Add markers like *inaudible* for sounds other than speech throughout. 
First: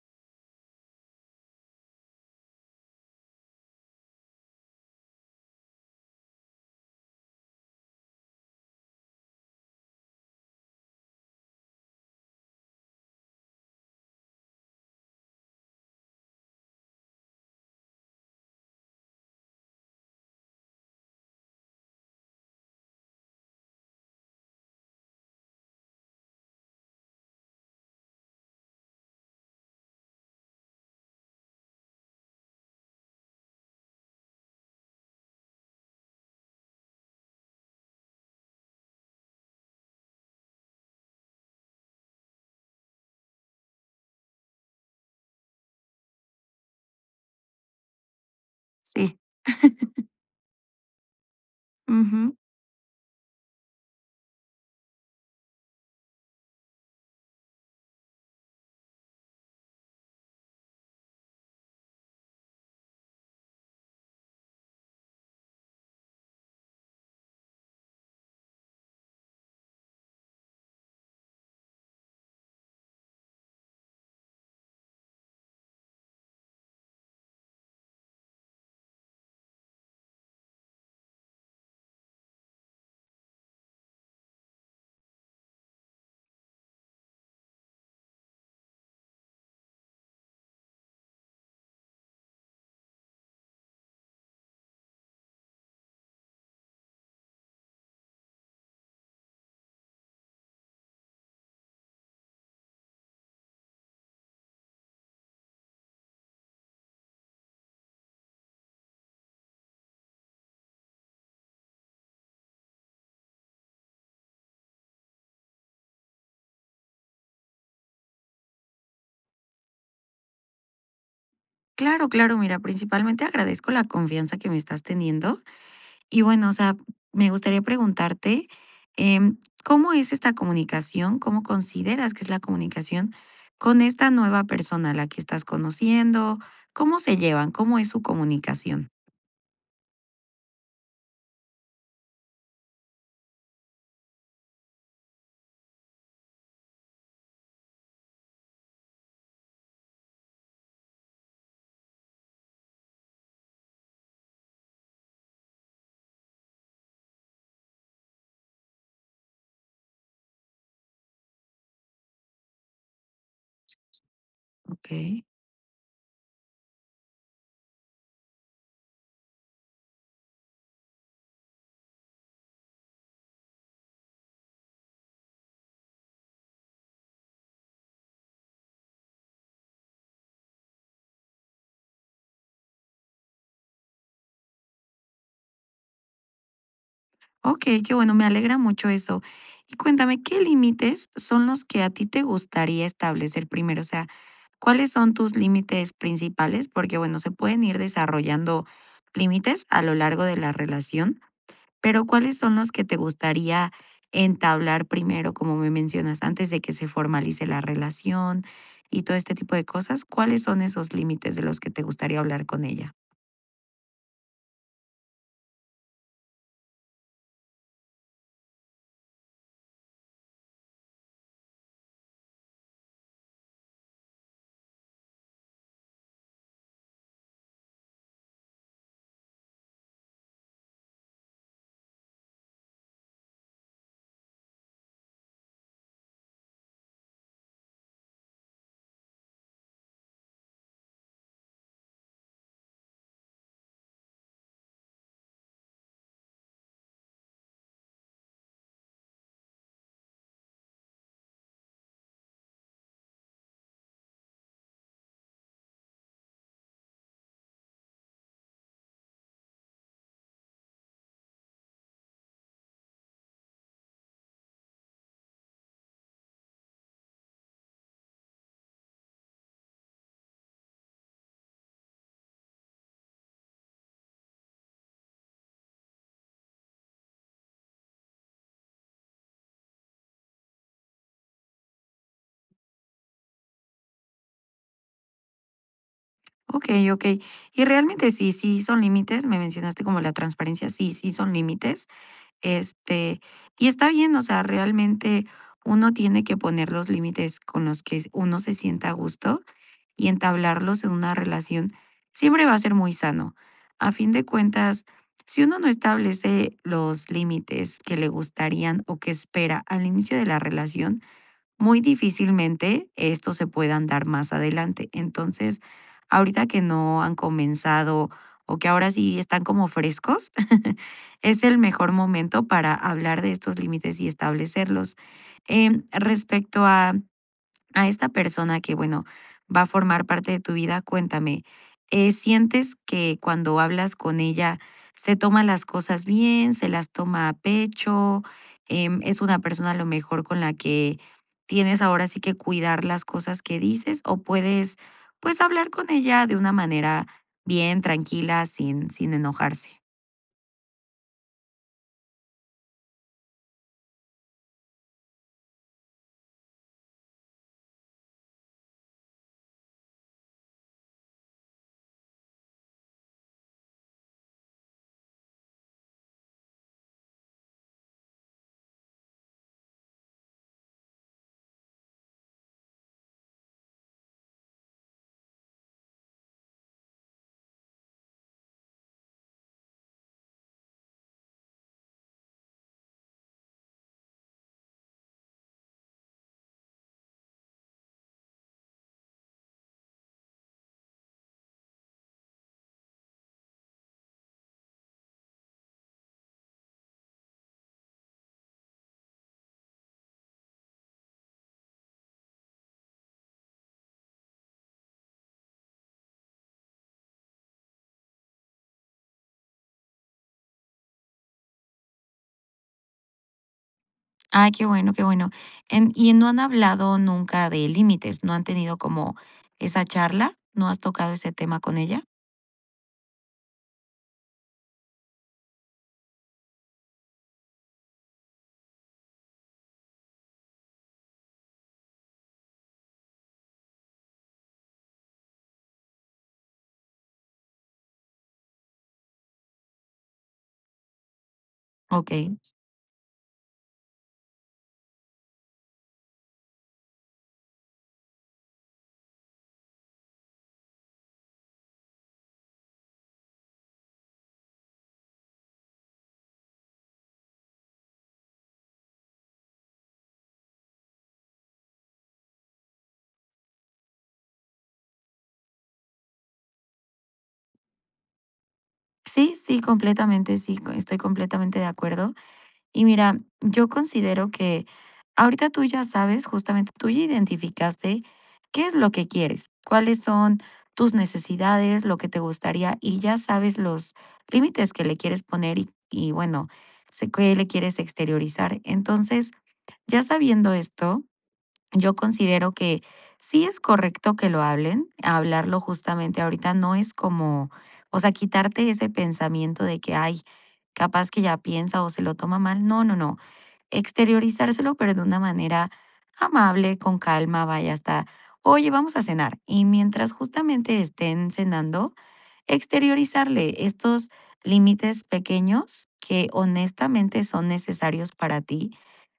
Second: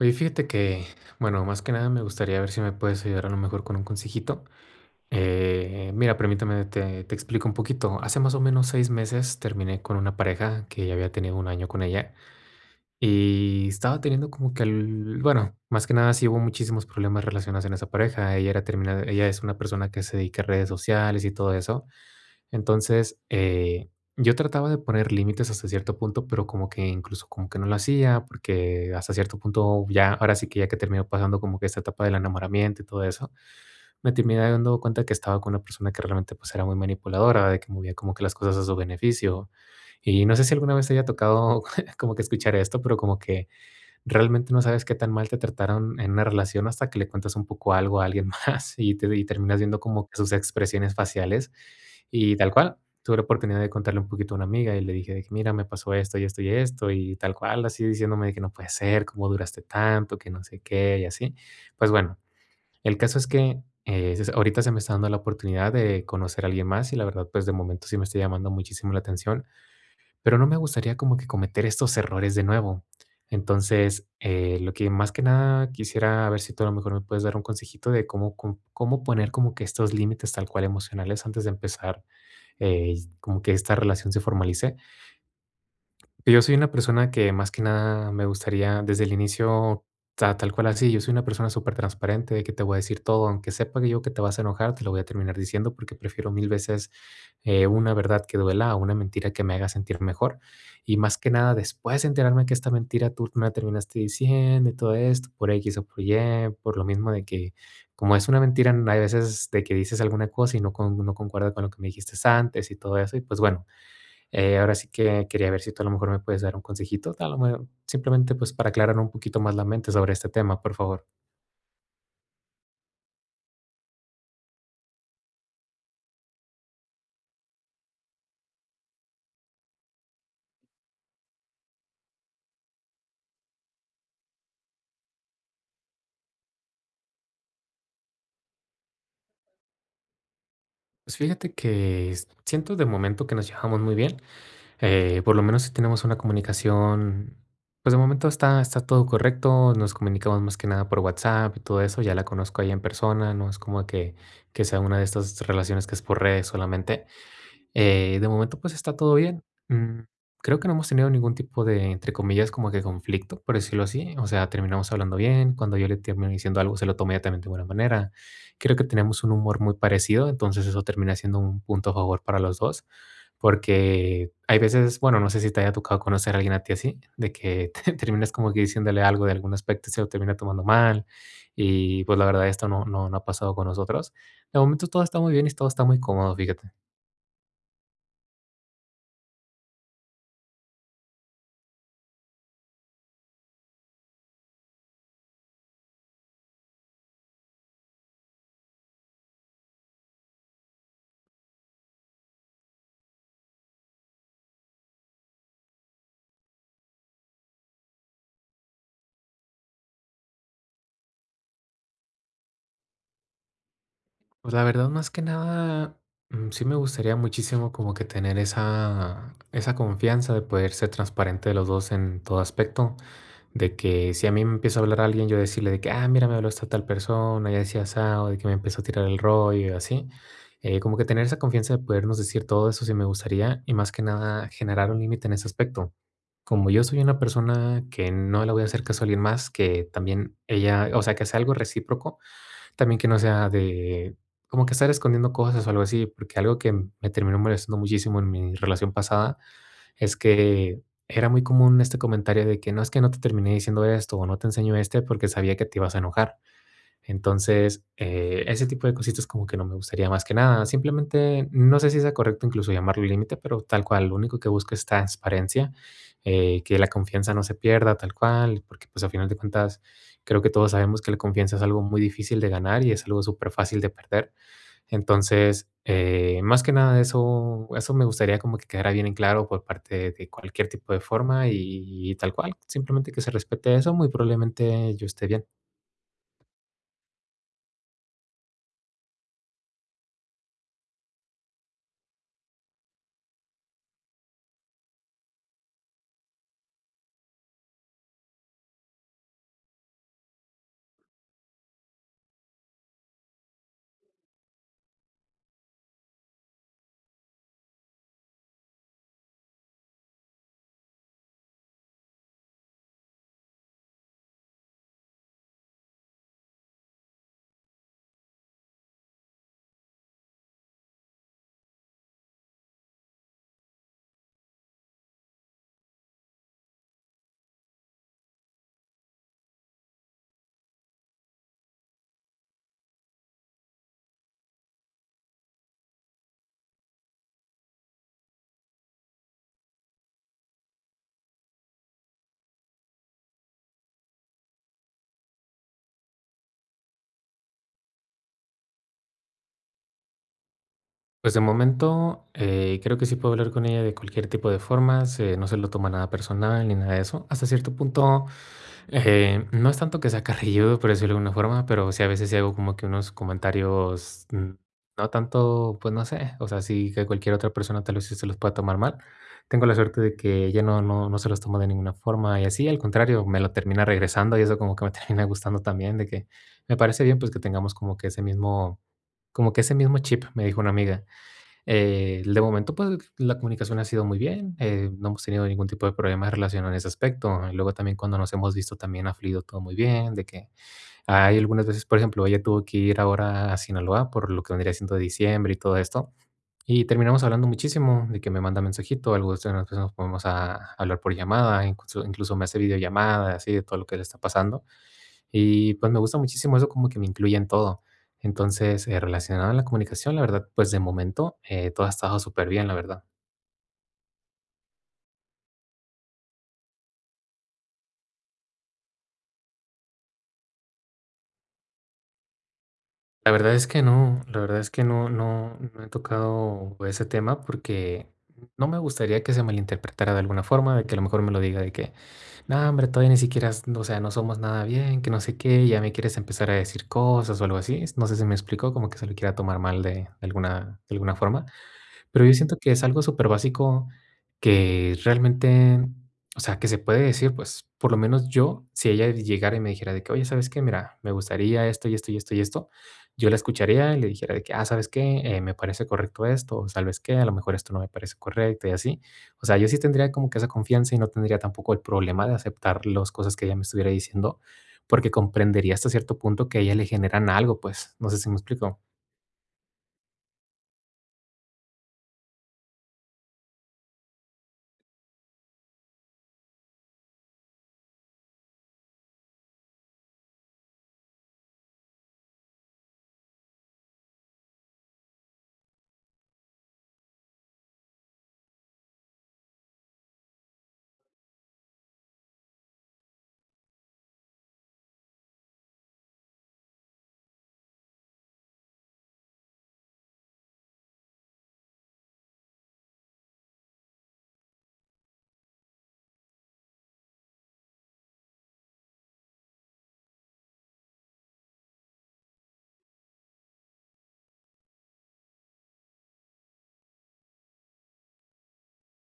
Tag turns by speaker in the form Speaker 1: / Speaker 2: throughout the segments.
Speaker 1: Oye, fíjate que, bueno, más que nada me gustaría ver si me puedes ayudar a lo mejor con un consejito. Mira, permítame, te explico un poquito. Hace más o menos 6 meses terminé con una pareja que ya había tenido un año con ella y estaba teniendo como que, bueno, más que nada sí hubo muchísimos problemas relacionados en esa pareja. Ella era terminada, ella es una persona que se dedica a redes sociales y todo eso. Entonces, yo trataba de poner límites hasta cierto punto, pero como que incluso como que no lo hacía, porque hasta cierto punto ya, ahora sí que ya que terminó pasando como que esta etapa del enamoramiento y todo eso, me terminé dando cuenta que estaba con una persona que realmente pues era muy manipuladora, de que movía como que las cosas a su beneficio. Y no sé si alguna vez te haya tocado *laughs* como que escuchar esto, pero como que realmente no sabes qué tan mal te trataron en una relación hasta que le cuentas un poco algo a alguien *laughs* más y te
Speaker 2: Sí.
Speaker 1: y terminas viendo
Speaker 2: *laughs*
Speaker 1: como que sus expresiones faciales.
Speaker 2: Ujú.
Speaker 1: Y tal cual, tuve la oportunidad de contarle un poquito a una amiga y le dije de que: "Mira, me pasó esto y esto y esto", y tal cual, así diciéndome de que: "No puede ser, cómo duraste tanto, que no sé qué", y así. Pues bueno, el caso es que, s ahorita se me está dando la oportunidad de conocer a alguien más y la verdad, pues, de momento sí me está llamando muchísimo la atención. Pero no me gustaría como que cometer estos errores de nuevo. Entonces, lo que más que nada quisiera a ver si tú a lo mejor me puedes dar un consejito de cómo, cómo poner como que estos límites tal cual emocionales antes de empezar como que esta relación se formalice. Yo soy una persona que más que nada me gustaría desde el inicio, tal cual así, yo soy una persona súper transparente, de que te voy a decir todo, aunque sepa que yo que te vas a enojar, te lo voy a terminar diciendo porque prefiero mil veces una verdad que duela a una mentira que me haga sentir mejor. Y más que nada, después de enterarme que esta mentira tú me la terminaste diciendo y todo esto, por X o por Y, por lo mismo de que como es una mentira, hay veces de que dices alguna cosa y no, no concuerda con lo que me dijiste antes y todo eso, y pues bueno ahora sí que quería ver si tú a lo mejor me puedes dar un consejito, a lo mejor simplemente pues para aclarar un poquito más la mente sobre este tema, por favor.
Speaker 2: Claro, claro, mira, principalmente agradezco la confianza que me estás teniendo. Y bueno, o sea, me gustaría preguntarte, em, ¿cómo es esta comunicación? ¿Cómo consideras que es la comunicación con esta nueva persona a la que estás conociendo? ¿Cómo se llevan? ¿Cómo es su comunicación?
Speaker 1: Pues fíjate que siento de momento que nos llevamos muy bien, por lo menos si tenemos una comunicación, pues de momento está todo correcto, nos comunicamos más que nada por WhatsApp y todo eso, ya la conozco ahí en persona, no es como que sea una de estas relaciones que es por redes solamente. De momento, pues está todo bien. Creo que no hemos tenido ningún tipo de, entre comillas, como que conflicto, por decirlo así. O sea,
Speaker 2: Ok.
Speaker 1: terminamos hablando bien. Cuando yo le termino diciendo algo, se lo tomó ella también de buena manera. Creo que tenemos un humor muy parecido, entonces eso termina siendo un punto a favor para los dos. Porque hay veces, bueno, no sé si te haya tocado conocer a alguien a ti así, de que *laughs* terminas como que diciéndole algo de algún aspecto y se lo termina tomando mal. Y pues la verdad, esto no, no, no ha pasado con nosotros. De momento todo está muy bien y todo está muy cómodo, fíjate.
Speaker 2: Ok, qué bueno, me alegra mucho eso. Y cuéntame, ¿qué límites son los que a ti te gustaría establecer primero? O sea, ¿cuáles son tus límites principales? Porque, bueno, se pueden ir desarrollando límites a lo largo de la relación, pero ¿cuáles son los que te gustaría entablar primero, como me mencionas, antes de que se formalice la relación y todo este tipo de cosas? ¿Cuáles son esos límites de los que te gustaría hablar con ella?
Speaker 1: Pues la verdad, más que nada, sí me gustaría muchísimo como que tener esa confianza de poder ser transparente de los dos en todo aspecto, de que si a mí me empieza a hablar alguien, yo decirle de que, ah, mira, me habló esta tal persona, ya decía asado, de que me empezó a tirar el rollo y así. Como que tener esa confianza de podernos decir todo eso sí me gustaría y más que nada generar un límite en ese aspecto. Como yo soy una persona que no le voy a hacer caso a alguien más, que también ella, o sea, que sea algo recíproco también que no sea de como que estar escondiendo cosas o algo así, porque algo que me terminó molestando muchísimo en mi relación pasada es que era muy común este comentario de que no es que no te terminé diciendo esto o no te enseño este porque sabía que te ibas a enojar. Entonces, ese tipo de cositas como que no me gustaría más que nada. Simplemente, no sé si sea correcto incluso llamarlo límite, pero tal cual, lo único que busco es transparencia, que la confianza no se pierda tal cual, porque pues a final de cuentas creo que todos sabemos que la confianza es algo muy difícil de ganar y es algo súper fácil de perder. Entonces, más que nada eso, eso me gustaría como que quedara bien en claro por parte de cualquier tipo de forma y tal cual, simplemente que se respete eso, muy probablemente yo esté bien.
Speaker 2: Okey, okey. Y realmente sí, sí son límites, me mencionaste como la transparencia, sí, sí son límites, este, y está bien, o sea, realmente uno tiene que poner los límites con los que uno se sienta a gusto y entablarlos en una relación siempre va a ser muy sano. A fin de cuentas, si uno no establece los límites que le gustarían o que espera al inicio de la relación, muy difícilmente estos se puedan dar más adelante. Entonces, ahorita que no han comenzado o que ahora sí están como frescos, *laughs* es el mejor momento para hablar de estos límites y establecerlos. Respecto a esta persona que, bueno, va a formar parte de tu vida, cuéntame, ¿sientes que cuando hablas con ella se toma las cosas bien, se las toma a pecho? ¿Es una persona a lo mejor con la que tienes ahora sí que cuidar las cosas que dices o puedes pues hablar con ella de una manera bien, tranquila, sin, sin enojarse?
Speaker 1: Pues de momento, creo que sí puedo hablar con ella de cualquier tipo de formas, no se lo toma nada personal ni nada de eso. Hasta cierto punto, no es tanto que sea carrilludo, por decirlo de alguna forma, pero sí a veces sí hago como que unos comentarios, no tanto, pues no sé, o sea, sí que cualquier otra persona tal vez sí se los pueda tomar mal. Tengo la suerte de que ella no, no, no se los toma de ninguna forma y así, al contrario, me lo termina regresando y eso como que me *laughs* termina gustando también, de que me parece bien pues que tengamos como que ese mismo, como que ese mismo chip, me dijo una amiga de momento, pues, la comunicación ha sido muy bien, no hemos tenido ningún tipo de problema relacionado en ese aspecto. Y luego también cuando nos hemos visto también ha fluido todo muy bien, de que hay algunas veces, por ejemplo, ella tuvo que ir ahora a Sinaloa por lo que vendría siendo diciembre y todo esto, y terminamos hablando muchísimo, de que me manda mensajito, algo de nos ponemos a hablar por llamada, incluso me hace videollamada, así de todo lo que le está pasando. Y pues me gusta muchísimo eso, como que me incluye en todo. Entonces, relacionado a la comunicación, la verdad, pues de momento todo ha estado súper bien, la verdad.
Speaker 2: Ay, qué bueno, qué bueno. En ¿y no han hablado nunca de límites? ¿No han tenido como esa charla? ¿No has tocado ese tema con ella?
Speaker 1: La verdad es que no, la verdad es que no, no, no he tocado ese tema porque no me gustaría que se malinterpretara de alguna forma, de que a lo mejor me lo diga de que, no, hombre, todavía ni siquiera, o sea, no somos nada bien, que no sé qué, ya me quieres empezar a decir cosas o algo así. No sé si me explicó, como que se lo quiera tomar mal de alguna forma. Pero yo
Speaker 2: Okey.
Speaker 1: siento que es algo súper básico que realmente, o sea, que se puede decir, pues, por lo menos yo, si ella llegara y me dijera de que: "Oye, ¿sabes qué? Mira, me gustaría esto, y esto, y esto, y esto". Yo la escucharía y le dijera de que: "Ah, ¿sabes qué? Me parece correcto esto, o ¿sabes qué? A lo mejor esto no me parece correcto", y así. O sea, yo sí tendría como que esa confianza y no tendría tampoco el problema de aceptar las cosas que ella me estuviera diciendo, porque comprendería hasta cierto punto que a ella le generan algo, pues, no sé si me explico.
Speaker 2: Sí, sí, completamente, sí, co estoy completamente de acuerdo. Y mira, yo considero que ahorita tú ya sabes, justamente, tú ya identificaste qué es lo que quieres, cuáles son tus necesidades, lo que te gustaría, y ya sabes los límites que le quieres poner y bueno, sé que le quieres exteriorizar. Entonces ya sabiendo esto, yo considero que sí es correcto que lo hablen, hablarlo justamente ahorita no es como, o sea, quitarte ese pensamiento de que, ay, capaz que ya piensa o se lo toma mal. No, no, no. Exteriorizárselo, pero de una manera amable, con calma, vaya hasta, oye, vamos a cenar. Y mientras justamente estén cenando, exteriorizarle estos límites pequeños que honestamente son necesarios para ti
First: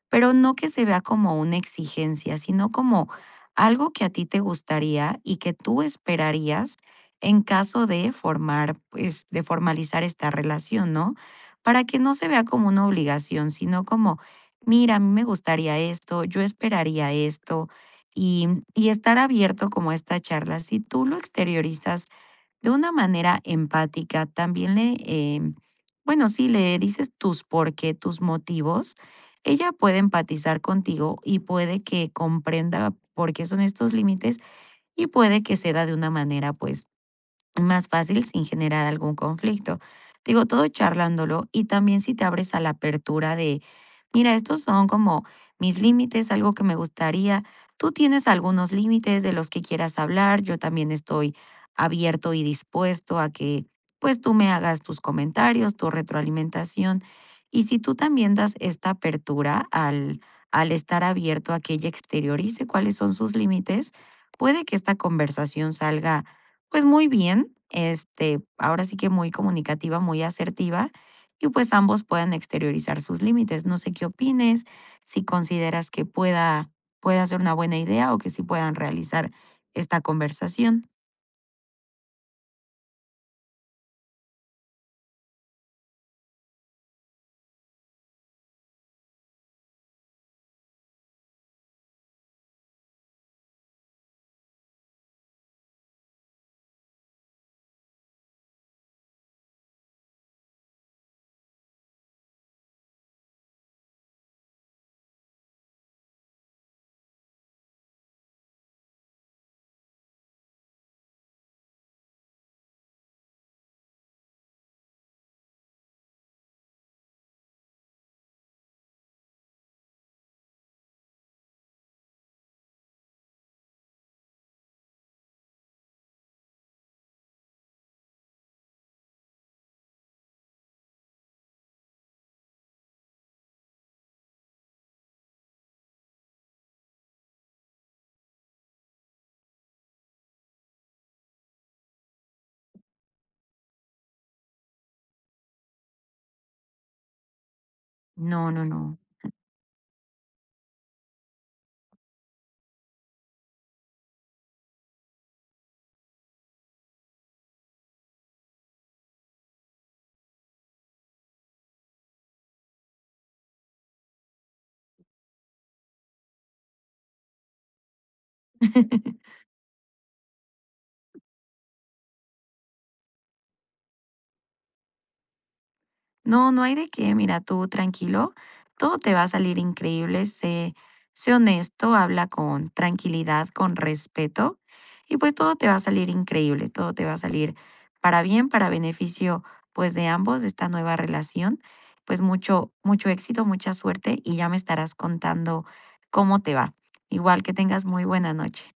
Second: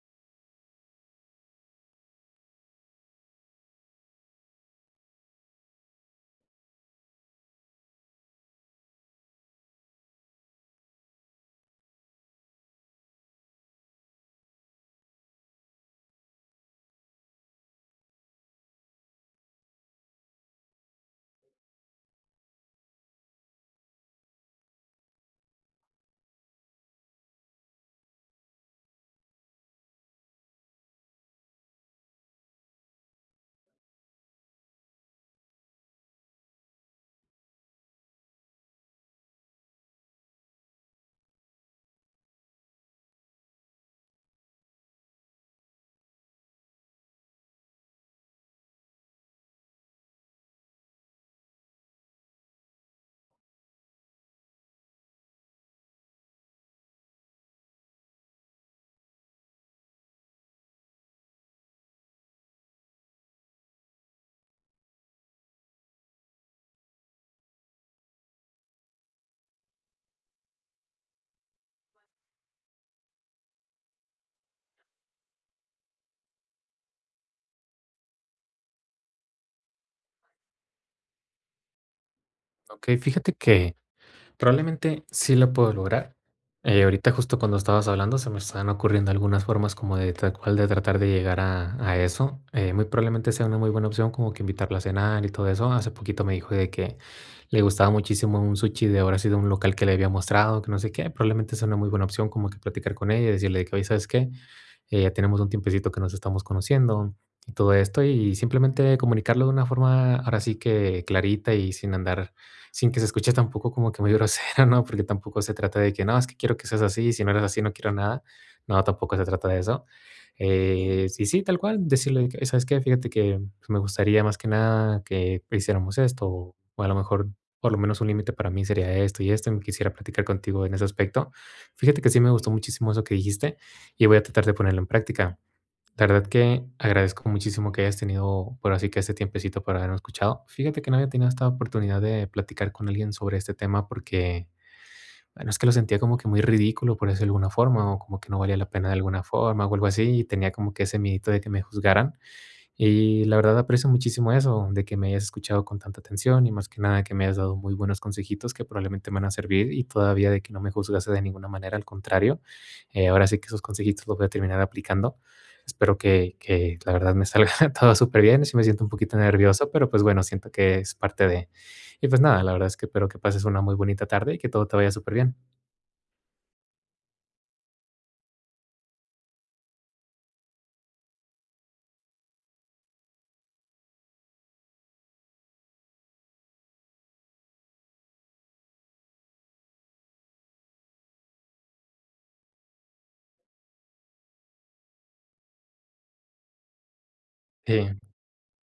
Speaker 2: pero no que se vea como una exigencia, sino como algo que a ti te gustaría y que tú esperarías en caso de formar, pues, de formalizar esta relación, ¿no? Para que no se vea como una obligación, sino como, mira, a mí me gustaría esto, yo esperaría esto, y, y estar abierto como a esta charla. Si tú lo exteriorizas de una manera empática, también le, bueno, sí, le dices tus por qué, tus motivos, ella puede empatizar contigo y puede que comprenda por qué son estos límites y puede que ceda de una manera, pues, más fácil sin generar algún conflicto. Digo, todo charlándolo y también si te abres a la apertura de, mira, estos son como mis límites, algo que me gustaría, tú tienes algunos límites de los que quieras hablar, yo también estoy abierto y dispuesto a que pues tú me hagas tus comentarios, tu retroalimentación. Y si tú también das esta apertura al, al estar abierto a que ella exteriorice cuáles son sus límites, puede que esta conversación salga pues muy bien, este, ahora sí que muy comunicativa, muy asertiva, y pues ambos puedan exteriorizar sus límites. No sé qué opines, si consideras que pueda, pueda ser una buena idea o que sí puedan realizar esta conversación.
Speaker 1: Okey, fíjate que probablemente sí lo puedo lograr. Ahorita justo cuando estabas hablando se me estaban ocurriendo algunas formas como de tal cual de tratar de llegar a eso. Muy probablemente sea una muy buena opción como que invitarla a cenar y todo eso. Hace poquito me dijo de que le gustaba muchísimo un sushi de ahora sí de un local que le había mostrado, que no sé qué. Probablemente sea una muy buena opción como que platicar con ella y decirle de que, oye, ¿sabes qué? Ya tenemos un tiempecito que nos estamos conociendo y todo esto y simplemente comunicarlo de una forma ahora sí que clarita y sin andar sin que se escuche tampoco como que muy *laughs* grosero, ¿no? Porque tampoco se trata de que, no, es que quiero que seas así, y si no eres así no quiero nada. No, tampoco se trata de eso. Sí, sí, tal cual, decirle, que, ¿sabes qué? Fíjate que pues, me gustaría más que nada que hiciéramos esto, o a lo mejor, por lo menos un límite para mí sería esto y esto, y quisiera platicar contigo en ese aspecto. Fíjate que sí me gustó muchísimo eso que dijiste y voy a tratar de ponerlo en práctica. La verdad que agradezco muchísimo que hayas tenido, por así que este tiempecito para haberme escuchado. Fíjate que no había tenido esta oportunidad de platicar con alguien sobre este tema porque, bueno, es que lo sentía como que muy ridículo, por eso de alguna forma, o como que no
Speaker 2: No,
Speaker 1: valía
Speaker 2: no,
Speaker 1: la pena de
Speaker 2: no.
Speaker 1: alguna forma, o algo así, y tenía como que ese miedito de que me juzgaran. Y la verdad aprecio muchísimo eso, de que me hayas escuchado con tanta atención y más que nada que me hayas dado muy buenos consejitos que probablemente me van a servir y todavía de que no me juzgase de ninguna manera, al contrario. Ahora sí que esos consejitos los voy a terminar aplicando. Espero que la verdad me salga *laughs* todo súper bien. Sí me siento un poquito
Speaker 2: *laughs*
Speaker 1: nervioso, pero pues bueno, siento que es parte de... Y pues nada, la verdad es que espero que pases una muy bonita tarde y que todo te vaya súper bien.
Speaker 2: No, no hay de qué, mira, tú tranquilo, todo te va a salir increíble, sé, sé honesto, habla con tranquilidad, con respeto, y pues todo te va a salir increíble, todo te va a salir para bien, para beneficio pues de ambos, de esta nueva relación, pues mucho, mucho éxito, mucha suerte y ya me estarás contando cómo te va. Igual que tengas
Speaker 1: Sí.
Speaker 2: muy buena noche.